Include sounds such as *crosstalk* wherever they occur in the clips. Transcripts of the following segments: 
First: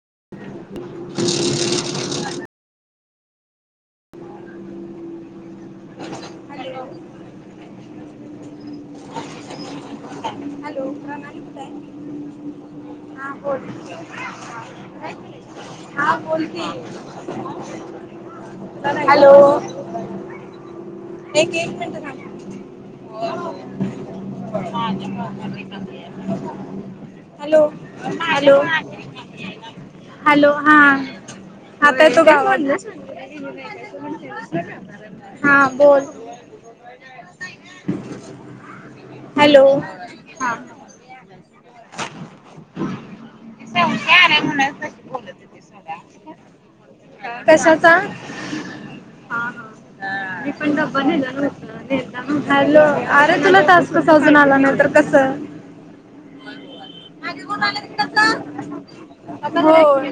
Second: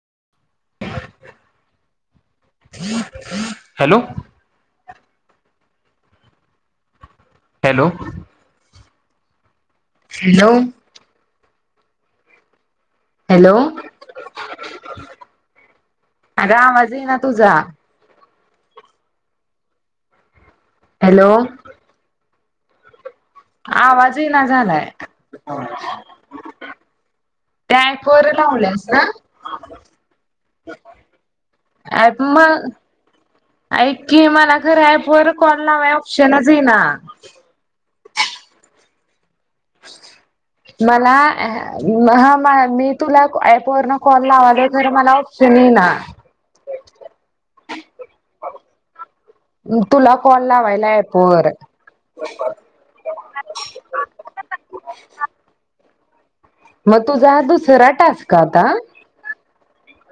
*unintelligible* Hello hello hello *unintelligible* hello thank you हा hello बोल अगं हा बोलकी आवाज येईना तुझा हॅलो हॅलो एक एक मिनट थांब आवाज येईना झालाय हॅलो त्या ऍपवर हॅलो लावल्यास ना हॅलो हा आता ऍप तू का मग ऐक की मला खरं ऍपवर हा *unintelligible* बोल ऑप्शनच इना हॅलो *unintelligible* हा *unintelligible* अँह् ह मी तुला ऍपवरन कॉल लावालोय, खर मला ऑप्शन इना त हा हा तुला *unintelligible* कॉल मी पण लावायला डब्बा हुत ऍपवर नेलता नव्हता, हॅलो अरे तुला टास्कच आजून आला नई तर कस मग तुझा हा दुसरा टास्क आता *unintelligible* बोल,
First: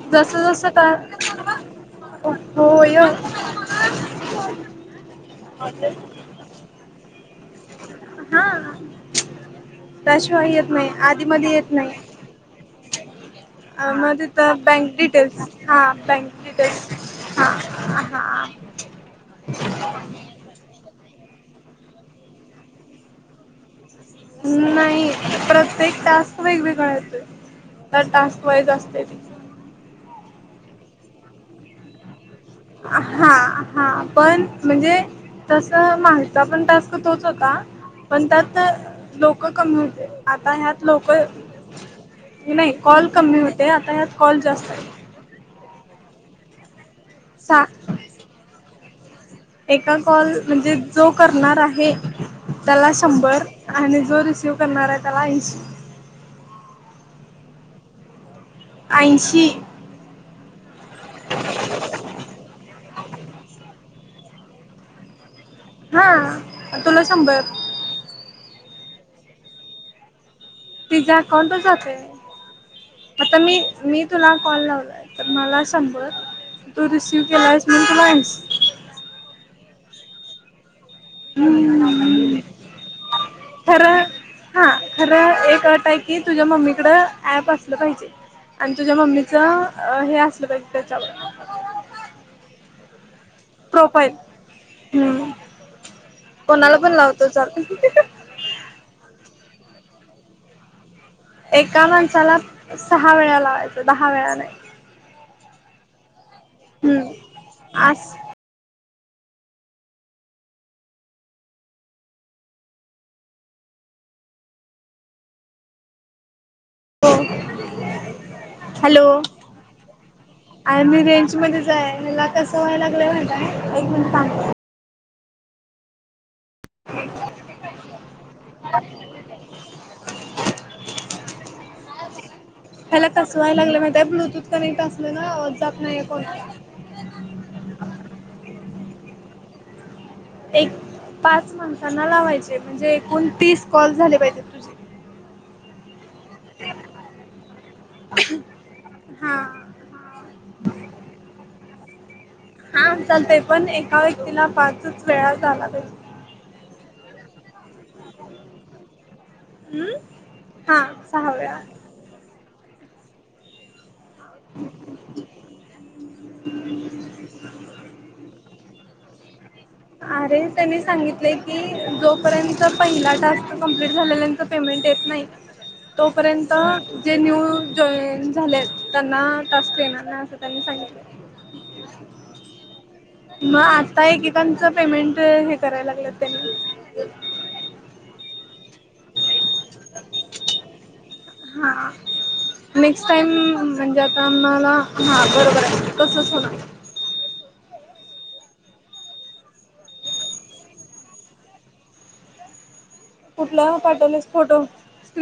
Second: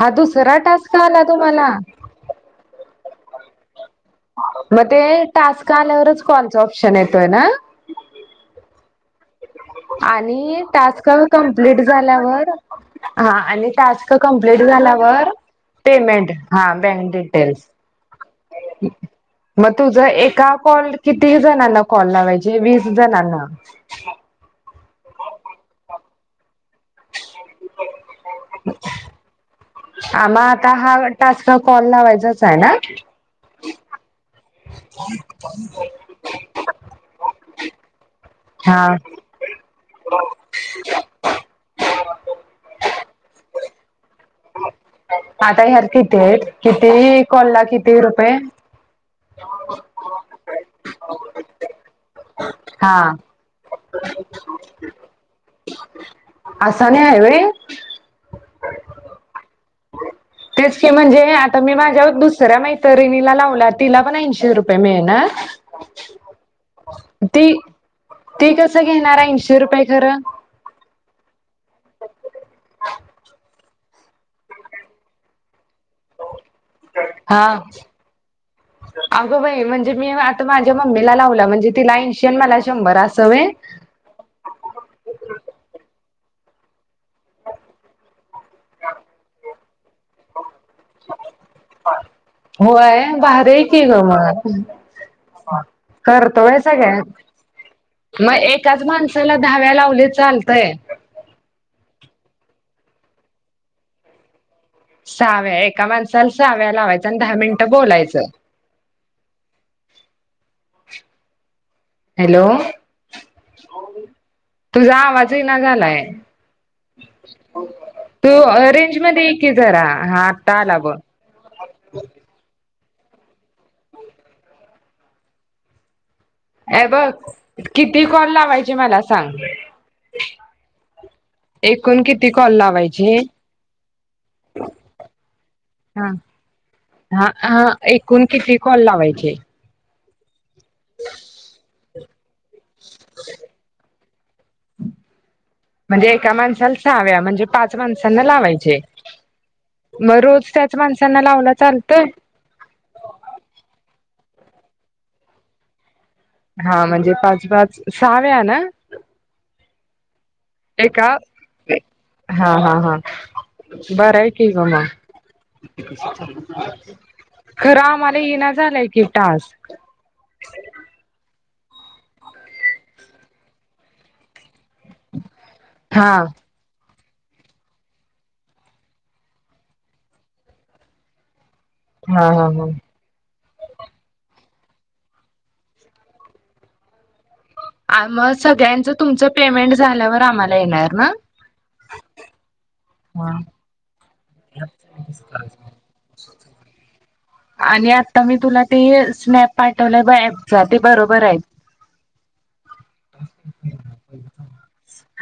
हा जस दुसरा जस का, टास्क आला तुम्हाला होय. मग ते टास्क आल्यावरच कॉलच ऑप्शन येत तोय ना हा. त्याशिवाय आणि येत नाही टास्क आधी मध्ये येत कंप्लीट नाही झाल्यावर आ आणि टास्क मग कंप्लीट तिथं बँक झाल्यावर डिटेल्स हा बँक पेमेंट हा डिटेल्स बँक हा डिटेल्स, हा मग तुझ एका कॉल कि ती जणांना कॉल लावायचे? वीस जणांना उन् नाही प्रत्येक टास्क वेगवेगळा येतोय. तर टास्क वाईज असतय ते आ म आता हा टास्क कॉल लावायचाच आहे ना अ हा. हा पण म्हणजे तस *unintelligible* पण टास् तो तोच होता. पण त्यात हा लोक कमी हू आता ह्या त लोक, नाही कॉल कमी होते आता यात कॉल जास्त आयत. आता ह्यात कीती हाईत? की ती कॉलला सा किती रुपये? एका कॉल म्हणजे जो करणार आहे त्याला हा शंभर आणि जो रिसिव्ह करणाराय त्याला ऐंशी असं नाही *unintelligible* ऐंशी तेच शे म्हणजे आता मी माझ्या दुसऱ्या मैत्रिणीला लावला, तिला पण ऐंशी ति रुपये मिळणार? हा अन तुला शंभर ते कसं घेणार ऐंशीे रुपये खरं तिजा कोणत जात ये, आता मी मी तुला कॉल लावला तर मला. शंभर तो रिसीव्ह हा केला आहे म्हणून तुला आहेस. अगं बाई म्हणजे मी आता मा मम्मीला लावला म्हणजे तिला ऐंशी आणि मला शंभर अस व्हय खरं हा खरं एक अट आहे की तुझ्या मम्मीकडं ॲप असलं पाहिजे आणि तुझ्या मम्मीचं हे असलं पाहिजे. ते चल. मतोय हम्म कोणाला पण सगळ लावतो चालतंय म एच माण *inaudible* दहा वेळा लावलय चालतय. एका माणसाला सहा वेळा लावायचं दहा वेळा नाही. सहा वेळा एका माणसाला सहा वेळा लावायच आणि दहा मिनटं हम्म आस बोलायचं. हॅलो तुझा आवाज येईना झालाय. हो तू रेंज हॅलो मध्ये एके जरा हा आता आला आणि बघ. म्हणत एक मिनट थांब. ए बघ किती कॉल लावायचे मला सांग एकूण किती कॉल हेला लावायचे? तसवाय लागलं माहित आहे ब्लूटूथ कनेक्ट असल ना जात नाही हा कोणाला हा हा एकूण किती कॉल लावायचे एक पाच माणसां - -ना लावायचे. म्हणजे एकूण तीस कॉल झाले पाहिजेत तुझे. म्हणजे एका माणसाला सहाव्या म्हणजे पाच माणसांना लावायचे हा मग रोज त्याच माणसांना लावला चालतोय. -क्तीला पाचच वेळा झाला पाहिजे. हा म्हणजे पाच पाच सहा वेळा ना हम्म हा एका सहा वेळा हा हा हा बर आहे की ग मग *unintelligible* झालंय की टास्क अरे त्यांनी सांगितले की जोपर्यंत पहिला टास्क कंप्लीट झाल्यानंतर पेमेंट येत नाही हा तोपर्यंत जे न्यू जॉईन झाले आहेत त्यांना टास्क येणार नाही असं त्यांनी सांगितलं. हा हा हा मग आता एकेकांचं पेमेंट हे करायला लागलं त्यांनी. आ मग सगळ्यांचं तुमचं पेमेंट झाल्यावर आम्हाला येणार ना. हा नेक्स्ट हा टाईम. जे आता आम्हाला हा बरोबर आहे तसच होणार.. आणि आता मी तुला ते स्नॅप पाठवलंय बघ ऍपचा ते बरोबर आहे. कुठला पाठवलेस फोटो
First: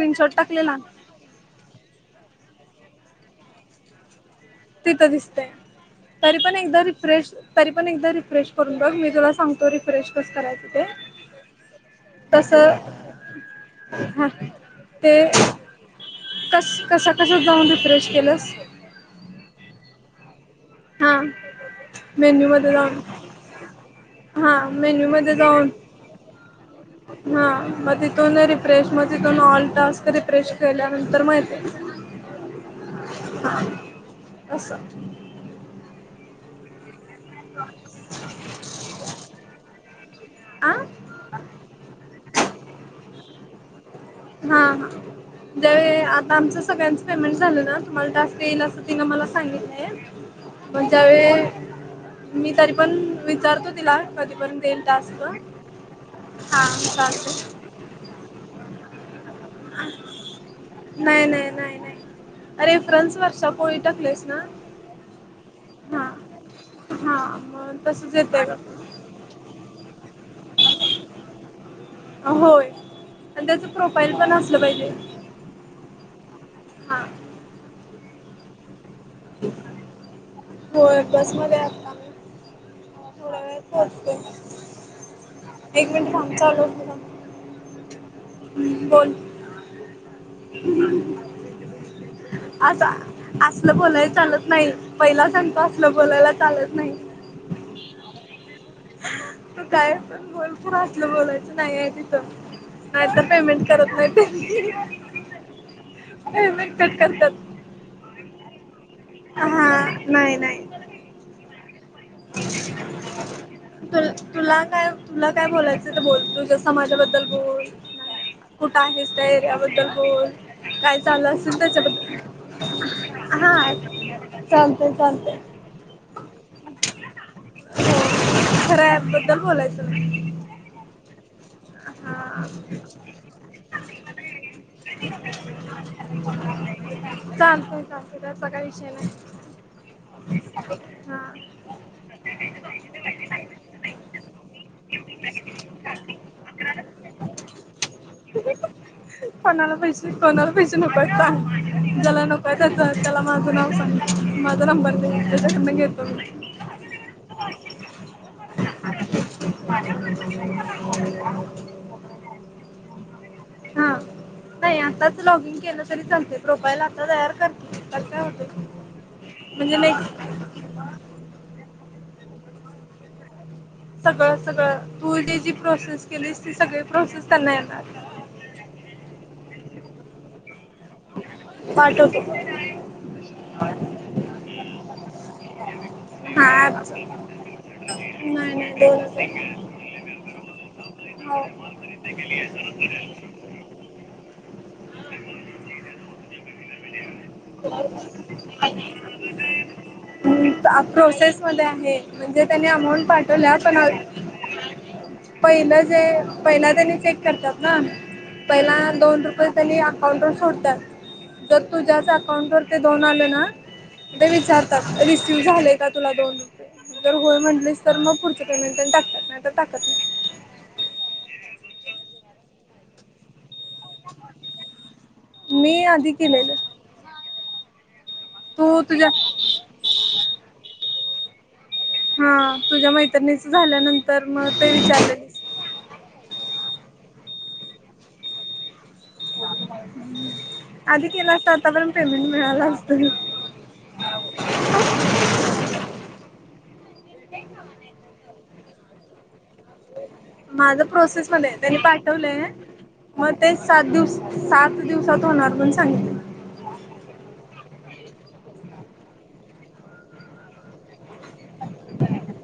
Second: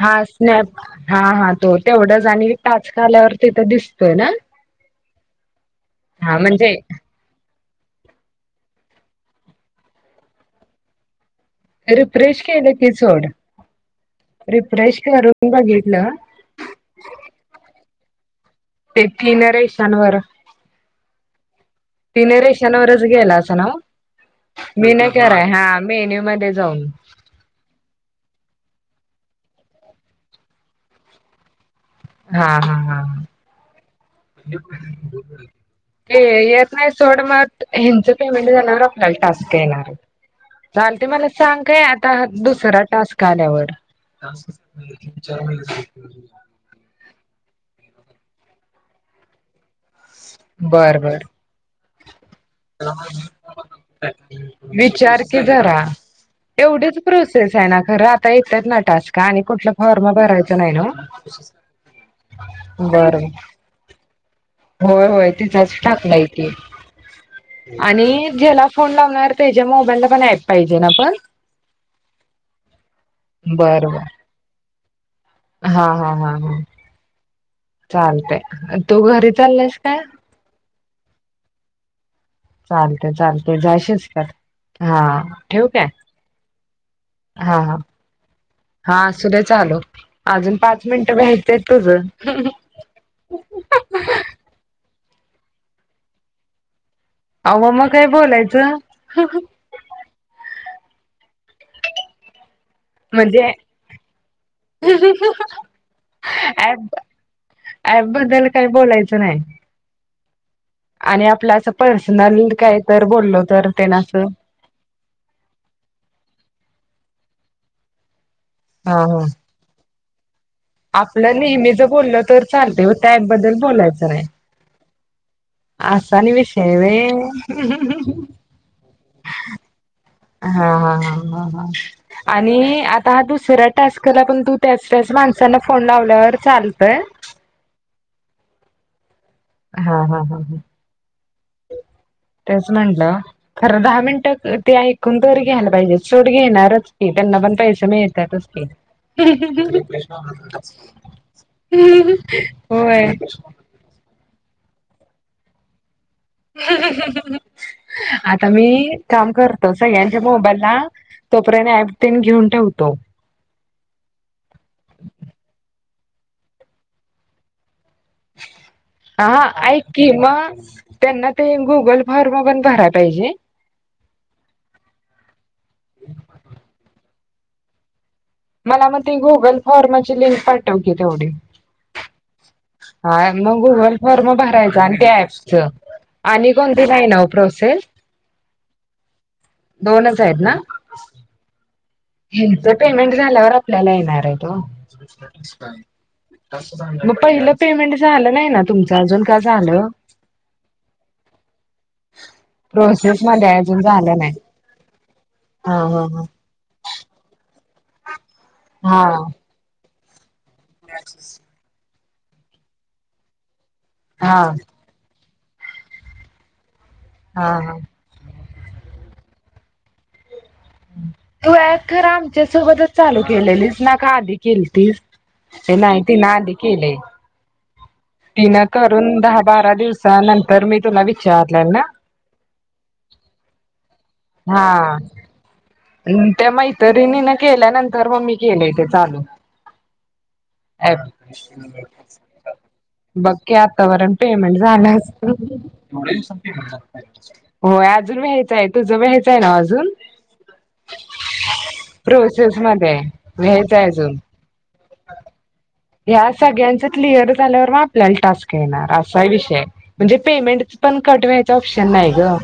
हा टाकलेला स्नॅप हा हा तो तेवढंचं आणि टास्क. आल्यावर तिथं दिसतोय ना. तिथं दिसतय. तरी हा पण म्हणजे एकदा रिफ्रेश तरी पण एकदा रिफ्रेश करून ब,. मी तुला सांगतो, रिफ्रेश कस करायचं ते. रिफ्रेश केलं तसं की चोड हा रिफ्रेश ते करून बघितलं. कस कस कसं जावून. रिफ्रेश केलंस. ते तीन रेशानवर. हा. तिने मेन्यू मध्ये जाऊन रेशनवरच गेला असं ना हा मी मेन्यू न मध्ये कराय, हा जाऊन मी मेनू मध्ये जाऊन. हा मग तिथून रिफ्रेश मग तिथून ऑल टास्क रिप्रेश केल्यानंतर माहिती हा हा हा. हा हम *unintelligible* असं आ नाही *unintelligible* ड म हच पेमेंट आपला टास्क येणार हा झाल मला सांग काय आता *unintelligible* खरा टास्क आल्यावर. हा चार म ज्यावेळी आता आमचं *unintelligible* सगळ्यांचं पेमेंट झालं ना तुम्हाला टास्क येईल, अस तिने मला सांगितलंय. बर बर मजे *unintelligible* कधीपर्यंत येईल विचार टास्क की जरा हा एवढीच चालतंय प्रोसेस आहे ना, खरं आता येतात ना. टास्क का आणि कुठला फॉर्मा भरायच नाही नाही नाही नाही नव्ह बर. रेफरन्स वर्षा पोळी टाकलेस ना होय होय तिचाच हां टाकलाय, ते हां मग तसंच आणि येतंय ज्याला फोन बघ लावणार त्याच्या मोबाईलला पण ऍप. पाहिजे ना पण. होय आणि त्याच बर बर प्रोफाईल पण असलं पाहिजे. हा हा हा हा. हा. चालतय *unintelligible* तु घरी चाललायस काय. होय बसमध्ये आहेत का. चालते चालते जायशस का हा ठेवक आहे एक मिनिट थांब चालू असू थांब हम्म, हा हा. हा बोल सुधय आलो. अजून पाच मिनिट भ्यायतुझ. असं असलं बोलायला चालत नाही पहिला सांगत असलं बोलायला चालत नाही. अहो मग काय बोलायचं. तू काय बोल. टलं बोलायचं नाहीय तिथं *unintelligible* नाही तर म्हणजे पेमेंट करत नाही, ते पेमेंट कट करतात. बदल काही. बोलाच नाही, हा नाही नाही आणि आपल अस ते ना तु असं तुला काय तुला काय बोलायचं ते बोल तुझ्या समाजाबद्दल. हो. कुठं हा आहेच हा तर याबद्दल. हो. आपलं नेहमी जर बोललं तर चालते त्याबद्दल बोलायचं नाही. ते चालतय. अ स नि विश्वा हेवे खऱ्या ॲप बद्दल बोलायचं नाही हा हा आणि आता हा दुसरा्या टास्कला पण तू त्याच त्याच माणसांना फोन लावल्यावर चालतय. कचा काही विषय नाही. हा हा हा हम. हा तेच म्हटलं खरं दहा मिनटं ते ऐकून तरी घ्यायला पाहिजे सोट घेणारच की त्यांना पण पैसे मिळतातच की कोणाला पैसे कोणाला पैसे नको आहेत सांग ज्याला नको आहे होय. त्याच त्याला माझं नाव सांग माझा नंबर दि त्याच्याकडन घेतो म. आता मी काम करतो सगळ्यांच्या मोबाईलला तोपर्यंत ऍपन घेऊन ठेवतो. हा री संगते प्रोफाईल आता तयार करते. तर काय होते हा म्हणजे ऐ क नेक्स्ट मग त्यांना ते गुगल फॉर्म पण भरा. पाहिजे. सगळं सगळं तू जी प्रोसेस केली ती सगळी प्रोसेस. त्यांना येणार. मला मग ते गुगल फॉर्माची लिंक पाठवते तेवढी. पाठवतो हा मग गुगल फॉर्म भरायचं आणि त्या ॲपच आणि कोणती नाही ना प्रोसेस? नाही दोन दोनच आहेत ना? हे तर पेमेंट झाल्यावर आपल्याला येणार आहेत ओ. ् मग पहिलं पेमेंट झालं नाही ना तुमचं अजून का झालं? प्रोसेस मध्ये आहे म्हणजे त्यांनी अमाऊंट प्रोसेस मध्ये पाठवलं पण अजून झालं नाही. हा पहिलं जे हा पहिला त्यांनी. चेक करतात. ह पहिला हा दोन रुपये झाली. हो दुस *unintelligible* तुझ्याच अकाउंट वर ते दोन आले ना? हा हा विचारत. झाले का तुला दोन? जर होय हा हा. म्हटलीस तर मग पुढच्या प टाकत नाही आ तर टाकत नाही. तू खर आमच्या सोबतच चालू केलेली. ना का आधी केली ती? ते मी नाहीतीि ना आधी केलेलं केले. तिन तू तुझ्या करून दहा बारा दिवसा नंतर मी तुला वि चार ना हा तुझ्या मैत्रिणीच झाल्यानंतर मग ते हा विचारलेली त्या मैतरिणी ना केल्यानंतर मग मी केले चाल आधी केला असता आतापर्यंत पेमेंट मिळाला असत बघ आतापर्यंत पेमेंट झालं हो अजून घ्यायच आहे तू जण पण हेच आहे ना ज प्रोसेस मध्ये आहे त्यांनी पाठवले आहे मग ते व्हायचं सात आहे अजून दिवसात होणार सांगितले ह्या सगळ्यांच क्लिअर झालं आपल्याला टास्क येणार असा विषय आहे म्हणजे पमेंट च पण कट व्हायचं ऑपशन नाही ग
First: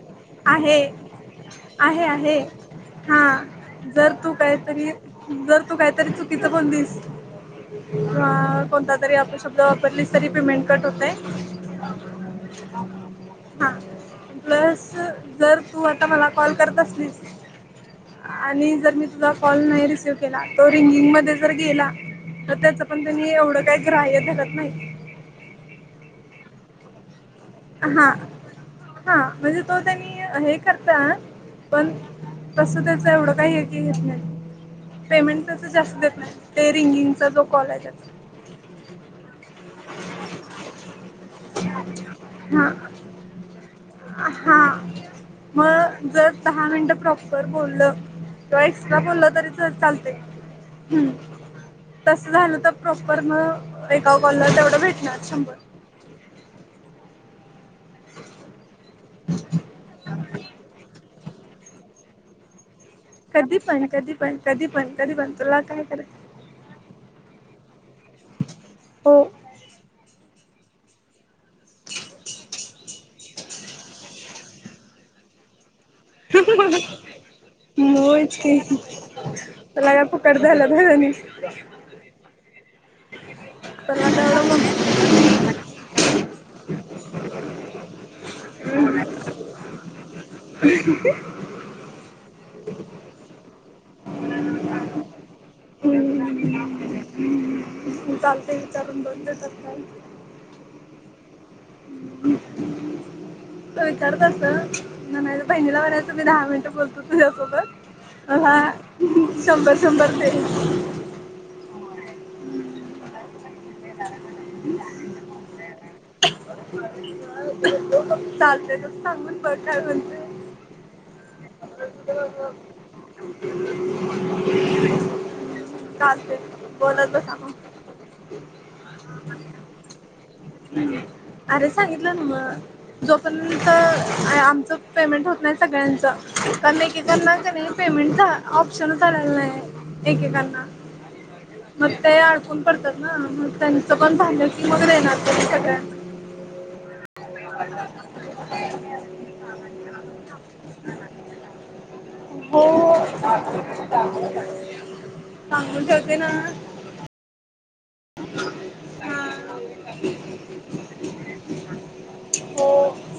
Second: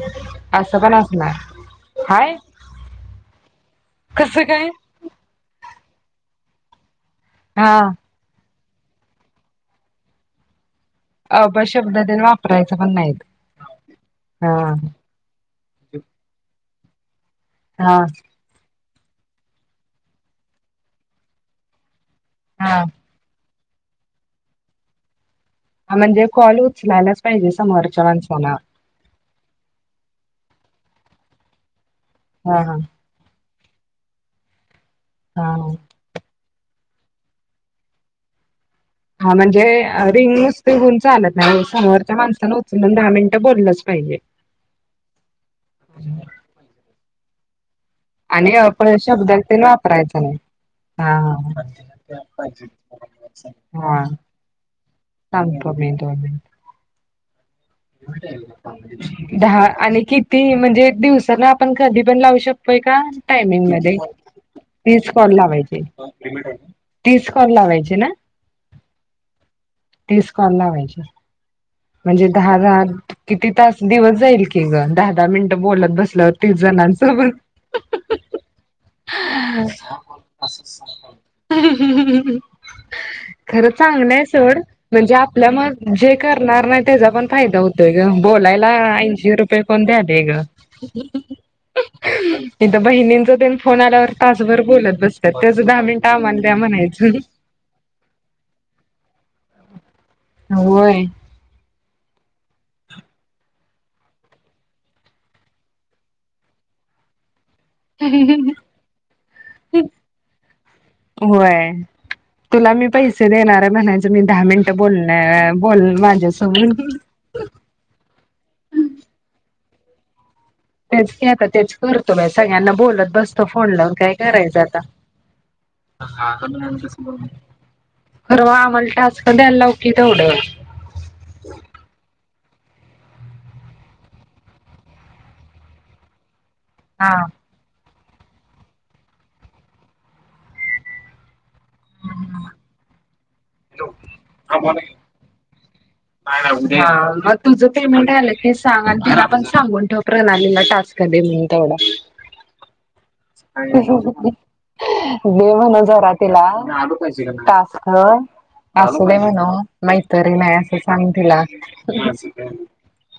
अस आहे पण असणार आहे हाय आहे हा जर तू कसं काय काहीतरी जर तू काहीतरी चुकीचं बोलीस हा हा कोणता तरी आपले शब्द वापरलीस तरी पेमें अ प शब्दातने वापरायचा पण नाहीत हा हा प्लस जर तू आता मला कॉल करत अस ह हा. आणि जर मी तुझा कॉल नाही रिसिव्ह केला तो रिंगिंग मध्ये जर गेला तर त्याच हा पण त एवढं तेच ग्राह्य धरत नाहीत म्हणजे कॉल उचलाल हा हा म्हणजे तो त्यांनी हे करता पण हा तस हा त्याच एवढं काही तेेत नाही पेमेंट तर तर हा. जास्त देत नाही ते सिंगिंगचा जो कॉल आहे हा म्हणजे रिंग नुसते होऊन चालत नाही समोरच्या माणसां उचल दहा मिनिटं बोललंच पाहिजे. हा मग जर दहा मिनटं प्रॉपर बोललं आणि किंवा आपण एक्स्ट्रा बोललं शब्दक तरी ते च चालते वापरायचं नाही हा तसं झालं तर प्रॉपर मग हा एका कॉलला तेवढं भेटणार शंभर सांगतो मीट दहा आणि किती म्हणजे दिवस तर ना आपण कधी पण लावू शकतो. कधी टायमिंग पण मध्ये कधी पण कधी पण तीस कधी कॉल पण तुला लावायचे काय करायचं तीस कॉल लावाय चे ना. हो तीस दहा कॉल लावायचे म्हणजे दहा दहा किती तास दिवस जाईल की ग दहा दहा मिनट बोलत. बसल्यावर तीस जणांसोबत. व्हय च की तुला काय फुकट द्यालयात व्हय ते नी. *unintelligible* खरं चांगलंय हाय सोड मग म्हणजे आपल्या म जे करणार नाही त्याचा पण फायदा होतोय ग बोलायला ऐंशी रुपये कोण द्यालय ग. बहीण न ते फोन आल्यावर तासभर बोलत बस तेच दहा मिनिट आम्हाला द्या म्हणायचं. हम्म चालते विचारून बघ देतात होय. तु विचार तसं नाही बहिणीला म्हणायच मी दहा मिनिटं बोलतो तुझ्यासोबत. असं शंभर शंभर ते. होय तुला मी पैसे देणार आहे म्हणायच मी दहा मिनट बोलण्या बोल माझ्यासोबत. चालते य तस सांगून बग. काय म्हणते? तेच आता तेच करतो सगळ्यांना बोलत बसतो फोन लावून काय करायचं आता. चालते बोलत बसा मग परवा आम्हाला टास्क द्यायला लाव की तेवढं. अरे सांगितलं ना जोपर्यंत आमचं पेमेंट होत नाही सगळ्यांचं पण हा एकेकांना क नी पेमेंटचा ऑप्शन चा आलेला नाही एकेकांना. मग ते आडकून पडतात ना. त्यांचं पण झालं की मग देणार तरी सगळ्याना. नाही नाही उद्या मग तुझं पेमेंट आलं ते सांग आणि तुला आपण सांगून ठेव प्रणालीला टास्क दे म्हणून तेवढा. हो. दे म्हण सांगून जरा ठेवते ना तिला टास्क. हो असू दे म्हणावं मैतरीन हाय असं सांग तिला. हो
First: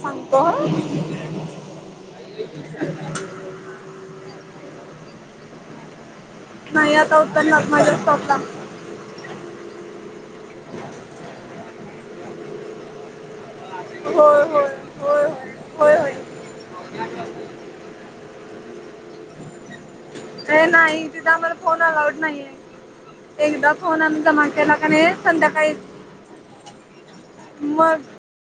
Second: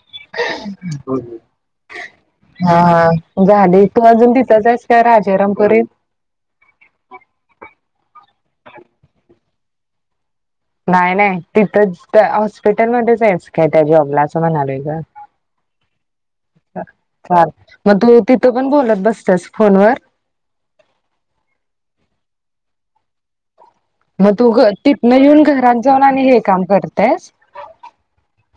सांगतो ह हा हा झाली तू अजून तिथच राजारामपुरीत. नाही आता उतरणार माझ्या स्टॉप ला. नाही नाही. तिथं हॉस्पिटलमध्येच जायच. काय त्या जॉबला असं होय होय म्हणालय का होय होय होय चा मग तू तिथं पण बोलत बसतस फोन वर. होय ए नाही एकदम. मग तू तिथनं येऊन घरात जाऊन आणि हे काम करतेस. मग